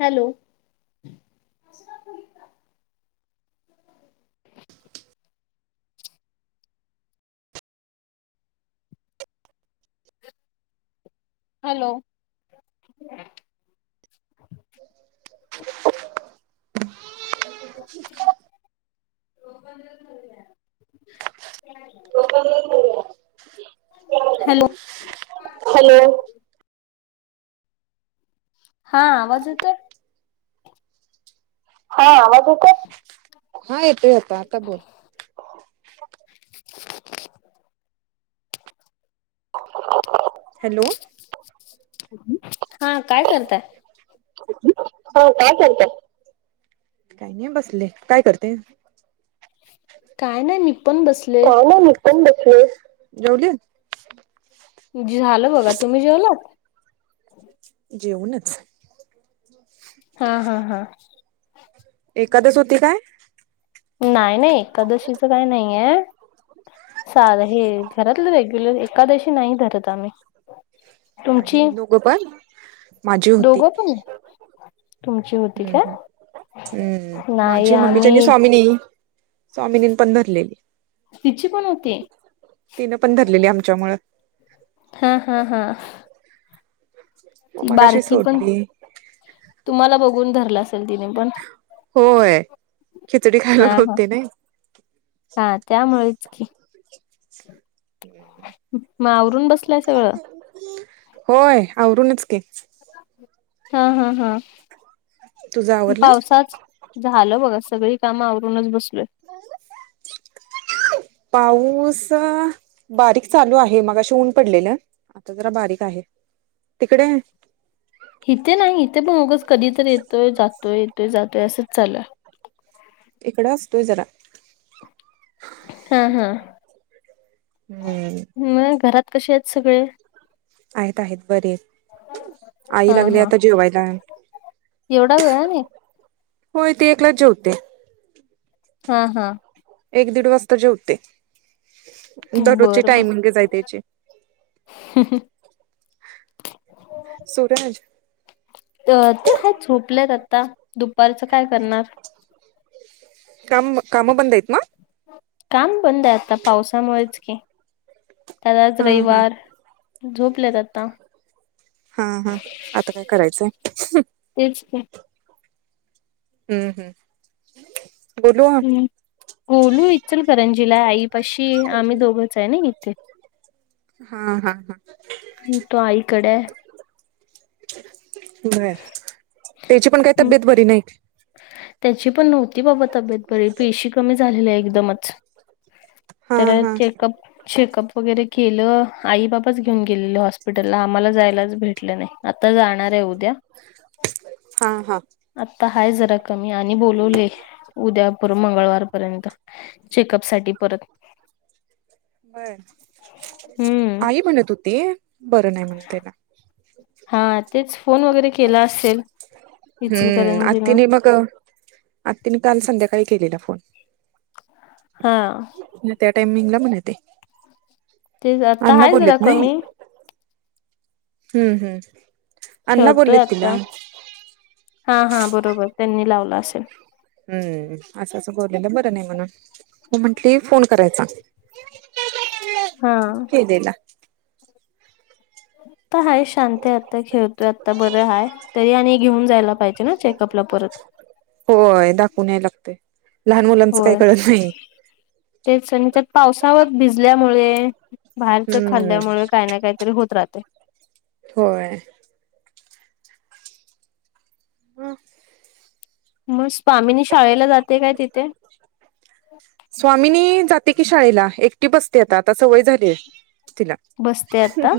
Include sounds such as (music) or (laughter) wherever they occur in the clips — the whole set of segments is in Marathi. हॅलो हॅलो (inaudible) (unintelligible) मोबाईलवर बोलूया हॅलो हॅलो हा, आवाज येतोय? हा, आवाज येतोय? हा येतोय - येतोय आता बोल (inaudible) हॅलो हा काय करताय? हा काय करताय. काई नइ बसले तू काय करते? काय नाई मी पन बसले. काय नाही मी जेवली झालं बगा तुमी जेवलात. जेऊनच हा हा हा. एकादस होती काय? नाइ नाई एकादशीच काइ नाईये साधं हे घरातलं रेग्युलर एकादशी नाई धरत आमी. दोघ पन माजी होती. दोघं पण तुमची होती हम्म का? हम् हम्म नाही माझी, मम्मीची आणि आम्ही स्वामिनी. स्वामिनीनं पन धरलेली तिची पण होती. तिनं पन धरलेली आमच्यामुंळं. हा हा हा. मग ती मगाशी बारकी पन सोडली तुमाला बगून धरला असेल तिने पन होय खिचडी खायला हा हा होतय नइ. हा त्यामुळेच की. (unintelligible) मग आवरून बसलाय सगळं. होय आवरूनच की. हा हा हा तुझं आवरलं? पावसाच झालं बगा सगळी कामं आवरूनच बसलोय. पाऊस बारीक चालू आहे मगाशी ऊन पडलेलं. आता जरा बारीक आहे तिकडे. हिते नाई इथे पन उगच कदी तर येतोय जातोय येतोय जातोय असंच चालूय. ईकडं आसतोय जरा. हा. हा. हम्म. मग घरात कशी आहेत सगळे? आहेत आहेत बरे आहेत. आई हा लागली हा आता जेवायला. एवढा वेळाने होय ती एकलाच जेवते. हा. हा. एक दीड वाजता जेवते. दररोजची बरं बर. टायमिंगच आहे त्याची हम् ह सुरज अ ते आहे झोपलेत आता दुपारचं काय करणार. काम कामं बंद आहेत ना? काम बंद आहे आता पावसामुळेच की. त्यात आज हा हा रविवार झोपलेत आता. हा हा आता काय करायचंय. तेच की हम्म हम्म गोलू हम्म गोलू इचलकरंजीला आई पाशी आम्ही दोघंच आहे ना इथे. हा हा हा हुं तो आईकडे. बरं त्याची पण काई तब्येत बरी नाई. त्याची पण नव्हती बाबा तब्येत बरी पेशी कमी झालेल्या एकदमच. हा तर हा चेकअप चेकअप वगैरे केलं आई बाब् बाबाच घेऊन गेलेले हॉस्पिटलला आम्हाला जायलाच भेटलं नाई आता जाणारे उद्या. हा हा. आता हाय जरा कमी आणि बोलवले उद्या पर मंगळवार पर्यंत. चेकअप साठी परत. बर हम्म आई म्हणत होती बरं नाई म्हण त्याला. हां तेच फोन वगैरे केला असेल इचूलकरंजीनं. मग. आत्ती नि काल संध्याकाळी केलेला फोन. हा. त्या टाइमिंगला म्हणे ते. तेच आता अण्णा आहे जरा बोल्लेत नाई. कमी हम्म हम्म अण्णा बोललेत तिला. हां हां बरोबर त्यांनी लावला असेल. हम्म असं असं बोललेलं बरं नई म्हणून, म म्हटली फोन करायचा. हा. केलेला. त हाय शांतय आत्ता खेळतोय आत्ता बरं हाय त यानी घेऊन जायला पायजे ना चेकअपला परत. होय दाखवून याय लागतंय लहान मुलांचं काई होय कळलं न्हाई. तेच अणि त्यात पावसावत भिजल्यामुळे बाहेरचं हम्म खाल्ल्यामुळं काय ना काय तरी होत राहतंय. होय. अ म स्वामीनी शाळेला जाते काय तिथे. स्वामीनी जाते की शाळेला, एक -टी बसते आता, आता सवय झालेय तिला. बसते आता.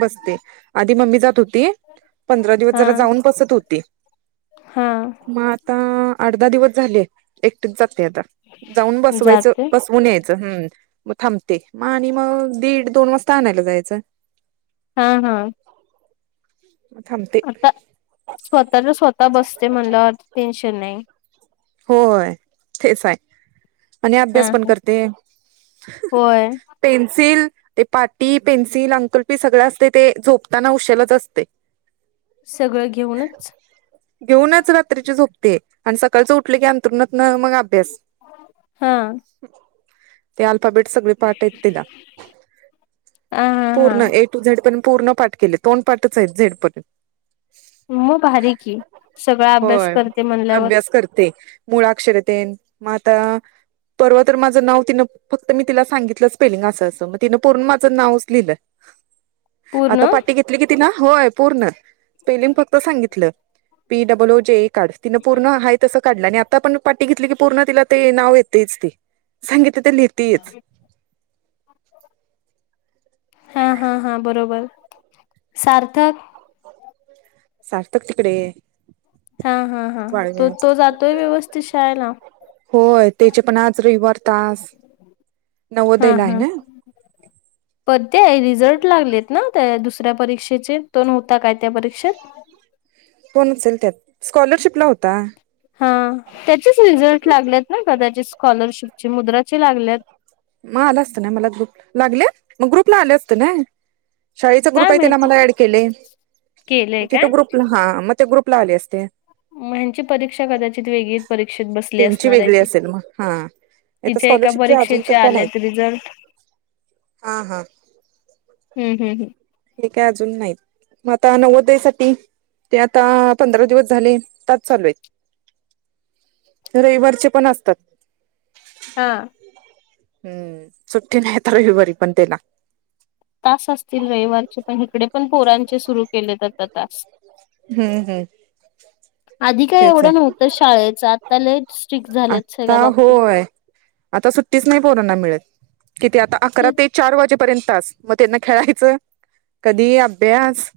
बसते, आधी मम्मी जात होती. पंधरा दिवस हा जरा जाऊन बसत होती. हा आत्ता आठ दहा दिवस झाले. -टीच जाते आता जाऊन बसवायचं जाते बसवून यायचं हम्. म थांबते म आणि म दीड दोन वाजता आणायला जायचं. हां हां. थांबते. आता स्वतःच स्वतः बसते म्हणल्या वर टेन्शन नाई. होय तेचाय. आणि अभ्यास हा पण हा करते, होय पेन्सिल ते पाटी पेन्सिल अंकुल्पी सगळं असते ते झोपताना उशलाच असते. सगळं घेऊनच. घेऊनच रात्रीची झोपते आणि सकाळचं उठलं की अंथरुणातनं मग अभ् तेस हा ते अल्फाबेट सगळे पाठयत तिला हा हा हा पूर्ण ए टु झेडपर्यंत पूर्ण पाठ केले तोंड पाठचेत झेडपर्यंत. मग भारी की सगळा अभ्यास करते म्हणल्यावर चा करते मुळाक्षर तेन मग आता परवा तर माझं नाव तिनं फक्त मी तिला सांगितलं स्पेलिंग असं असं मग तिनं पुर्ण माझं नावच लिहिलं. (inaudible) आता पाठी घेतली कि तिने होय पूर्ण स्पेलिंग फक्त सांगितलं. P double O J A काढ तिंन पूर्ण आहे तसं काढलं आणि आता पण पाटी घेतली की पूर्ण तिला ते नाव येतेच ते सांगितले ते लि (unintelligible) हा हा हा बरोबर सार्थक. सार्थक तिकडे हा हा हा तो वाळव्यात तो जातोय व्यवस्थित शाळेला. होय त्याचे पण आज रविवार तास हा नवोदयला आहे ना. (unintelligible) पण ते रिझल्ट लागलेत ना त्या दुसऱ्या परीक्षेचे तो नव्हता काय त्या परीक्षेत? तो असेल त्यात स्कॉलरशिप ला होता. हा त्याचेच रिझल्ट लागलेत ना कदाचित स्कॉलरशिपची मुद्राचे लागल्यात. मग आलं असतं ना मला ग्रुप लागले मग ग्रुपला आले असते ना. शाळेचा ग्रुप काय आहे त्याला माहिती मला ऍड केले म केलंय तिथ काय हा मग त्या ग्रुपला आले असते. मग यांची परीक्षा कदाचित वेगळीच परीक्षेत बसली त्यांची असणार आहे वेगळी ती. असेल मग हा आता तिच्या एका स्कॉलरशिपचे अजून परीक्षेचे तर काय आल्यात नाहीत रिझल्ट. हा हा हम्म. हम्म. हम्म. हे काय अजून नाही मग आता नवोदया साठी ते आता पंधरा दिवस झाले तास चालू आहेत. रविवारचे पण असतात. हा हम्म सुट्टी नाही आता रविवारी पण त्याला. तास असतील रविवारचे पण इकडे पण पोरांचे सुरू केलेत आता तास हम्म हम्म आधी काय तेच एवढं आहे नव्हतं शाळेच आता लय स्ट्रिक झालेत सगळ्या आता बाबतीत. होय आता सुट्टीच नाही पोरांना मिळत किती आता अकरा ते चार वाजेपर्यंतच तास मग त्यांना खेळायचं कधी अभ्यास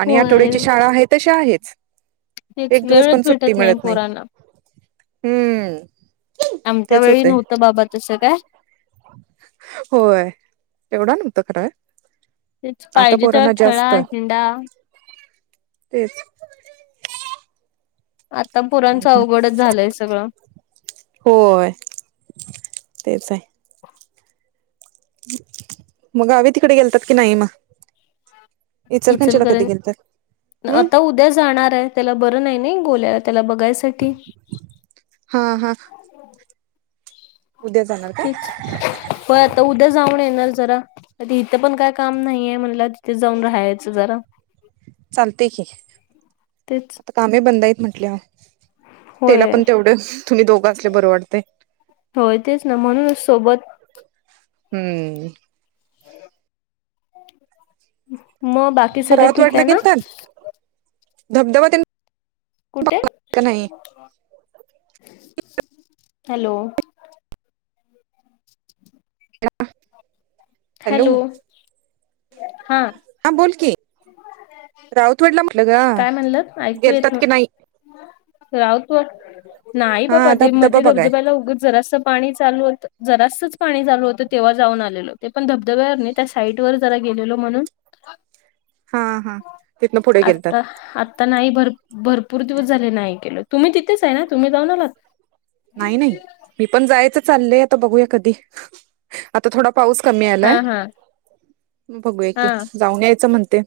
आणि होय आठवड्याची शाळा आहे तशी आहेच. तेच एक दिवस वेळच पण सुट्टी भेटत नाही मिळत पोरांना. हम्म. आमच्या तेच वेळी होतय नव्हतं बाबा तसं काय. होय एवढा नव्हतं खरं. तेच आता पाहिजे तेव्हा पोरांना जास्त खेळा हिंडा तेच आता पुरांचं अवघडच झालंय सगळं. होय तेच आहे. मग गावी तिकडे गेलतात की नाही मग. इचलकरंजीला कधी इचलकरंजी गेलतात हम्म. आता उद्या जाणार आहे त्याला बरं नाही नाही गोल्याला त्याला बघायसाठी. हा. हा. उद्या जाणार. का? तेच होय आता उद्या जाऊन येणार जरा. इथं पण काय काम नाहीय म्हणलं तिथे जाऊन राहायचं जरा. चालतय की तेच आता कामहि बंद आहेत म्हटल्या वर. तेला होय पण तेवढ तुम्ही दोघं असल्यावर बरं वाटतय. होय तेच ना म्हणूनच सोबत. हम्म. मग बाकी सगळे रावत ठीक वाटल आहे ना कीर्तन धबधबा तेनं कुठे? हॅलो! हॅलो! हा. हा बोलकी रावत वडला काय म्हणलात ऐकू येत नव्हतं? रावतवड नाही बाबा हा ते धबधबा मध्ये बघाय धबधब्याला उग जरास पाणी चालू होत जरासच पाणी चालू होतं तेव्हा जाऊन आलेलो ते पण धबधब्यावर नाही त्या साईट वर जरा गेलेलो म्हणून. हा हा. तिथन पुढे गेल आ आता नाही भर भरपूर दिवस झाले नाही गेलो, तुम्ही तिथेचय ना तुम्ही जाऊन आलात? नाही नाही मी पण जायचं चाललंय आता बघूया कधी आता थोडा पाऊस कमी यालाय, हा हा बघूया की हा जाऊन यायचं म्हणतेय.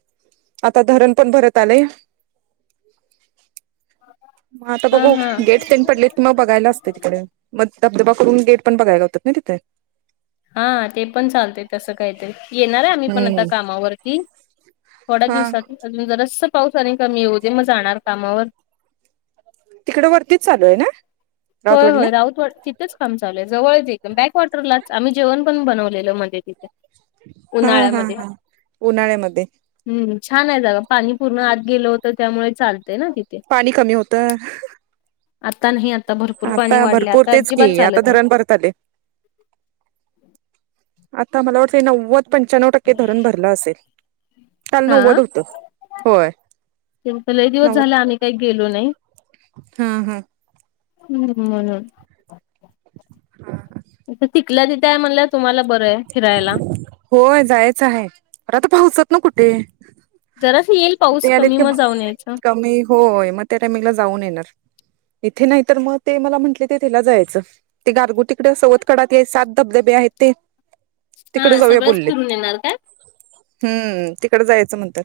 आता धरण पण भरत आलय. मग आता हा बघू हा गेट तेनं पडलेत. मग बघायला असते तिकडे मग धबधबा करून गेट पण बघाय जातोत ना तिथे? हा ते पण चालतय तस काहीतरी येणार आहे आम्ही पण आता हम्म कामावरती. थोड्या हा दिवसात अजून जरास पाऊस आणि कमी येऊ दे मग जाणार कामावर. तिकड वरतीच चालूय ना? होय राऊतवाडीला होय राऊत वरतीच. तीतच काम चालूय जवळच एकदम डायवॉटरलाच आम्ही जेवण पण बनवलेल मध्ये तिथे. हा हा उन्हाळ्यामध्ये हा उन्हाळ्यामध्ये. हम्म छान आहे जागा पाणी पूर्ण आत गेलं होतं त्यामुळे चालतय ना तिथे. पाणी कमी होतं. आता नाही आता भरपु आता भरपूर तेच की आता धरण भर त आले आता मला वाटतय नव्वद पंच्यान्नव टक्के धरण भरलं असेल, काल हा नव्वद होत होय. लय दिवस झाल आम्ही काय गेलो नाही. हां हां. हम्म म्हणून. आता तिथल्या तिथ आहे म्हणल्या वर तुम्हाला बरंय फिरायला. होय जायाचं हाय पर आता पावसातन कुठे? जरास येईल पाऊस ते कमी आलेत की मग जाऊन यायच. कमी होय मग त्या टाईमिंगला जाऊन येणार इथे नाही तर मग ते मला म्हटले तेथिला जायाचं. ते गारगुटीकडे सवतकडा ते सात धबधबे आहेत ते. हा तिकडे जाऊया सगळंच बोललेत फिरून येणार का? हम्म तिकड जायचं म्हणत्यात.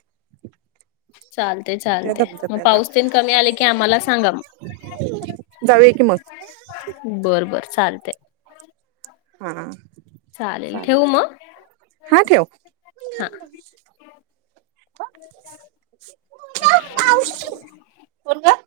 चालतय चालतय, मग पाऊस तेन कमी आला की आम्हाला सांगा मग. जाऊया की मग. बर बर चालतय. हां. चालेल ठेवू म‌ग, ठेव हां. (inaudible) कोण गं?